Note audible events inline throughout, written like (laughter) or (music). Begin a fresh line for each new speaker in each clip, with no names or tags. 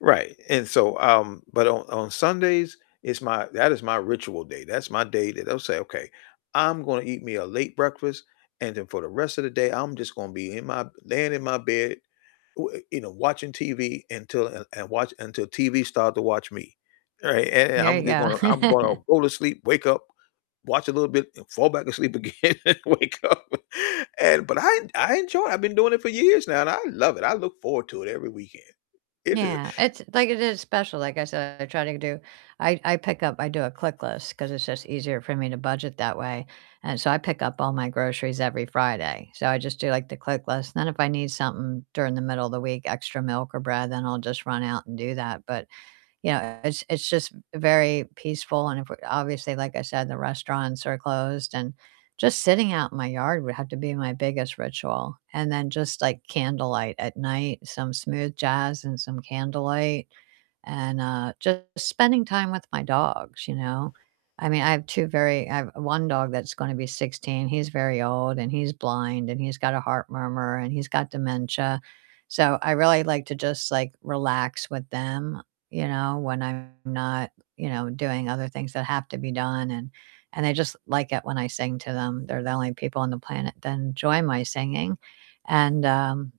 Right and so, um, but on on Sundays, it's my that is my ritual day, that's my day that I'll say, "Okay, I'm gonna eat me a late breakfast, and then for the rest of the day, I'm just gonna be in my laying in my bed, w you know, watching TV until, and and watch until TV start to watch me." right? And and
There
I'm
you
just gonna,
go.
I'm gonna
(laughs)
go to sleep, wake up, watch a little bit, and fall back asleep again and wake up. And but I I enjoy it, I've been doing it for years now, and I love it I look forward to it every weekend, it ju
Yeah. It's like, it is special like, I said, I try to do I I pick up I do a ClickList, 'cause it's just easier for me to budget that way and so, I pick up all my groceries every Friday. So, I just do, like, the ClickList then if I need something during the middle of the week, extra milk or bread, then I'll just run out and do that, but, you know, it's it's just very peaceful and if we obviously, like I said, the restaurants are closed, and just sitting out in my yard would have to be my biggest ritual. And then just, like, candlelight at night, some smooth jazz and some candlelight. And, uh, just spending time with my dogs, you know? I mean, I have 2 very I have 1 dog that's gonna be 16 he's very old, and he's blind, and he's got a heart murmur, and he's got dementia. So, I really like to just, like, relax with them, you know, when I'm not, you know, doing other things that have to be done and and they just like it when I sing to them, they're the only people on the planet that enjoy my singing and, um,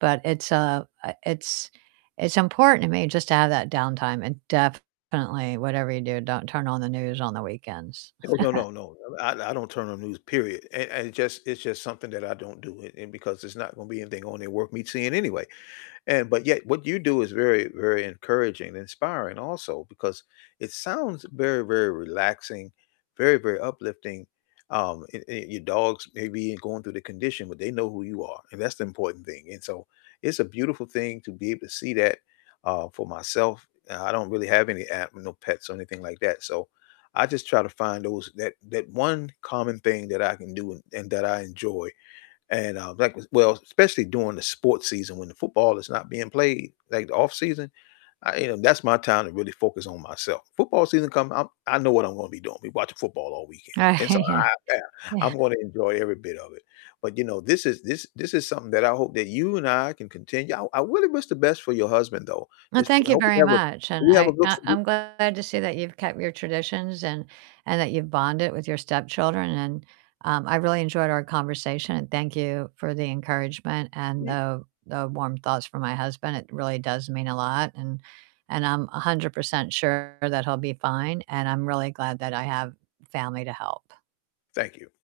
but it's, uh uh, it's it's important to me just to have that downtime and definitely whatever you do, don't turn on the news on the weekends.
Oh, no,
(chuckles)
no, no I I don't turn on news, period and and it just it's just something that I don't do and and because there's not gonna be anything on there worth me seeing anyway. And, but yet, what you do is very, very encouraging and inspiring, also, because it sounds very, very relaxing, very, very uplifting, um, and and your dogs may be going through the condition, but they know who you are, and that's the important thing, and so, it's a beautiful thing to be able to see that, uh, for myself, uh, I don't really have any a no pets or anything like that, so, I just try to find those that that 1 common thing that I can do, and that I enjoy. And, uh, like well especially during the sports season, when the football is not being played, like, the off-season, I you know, that's my time to really focus on myself. Football season come, I'm I know what I'm gonna be doing, be watching football all weekend and so, I
(chuckles)
Yeah,
Yeah, yeah.
I'm gonna enjoy every bit of it but, you know, this is this this is something that I hope that you and I can continue I r I really wish the best for your husband, though,
Well,
it's f
thank you
hope we
very
have a
much and
we have a
I
good.
I I'm
(unintelligible)
glad to see that you've kept your traditions and and that you've bonded with your stepchildren and, um, I really enjoyed our conversation, and thank you for the encouragement and
Ye
the the warm thoughts for my husband it really does mean a lot and and I'm 100% sure that he'll be fine, and I'm really glad that I have family to help.
Thank you.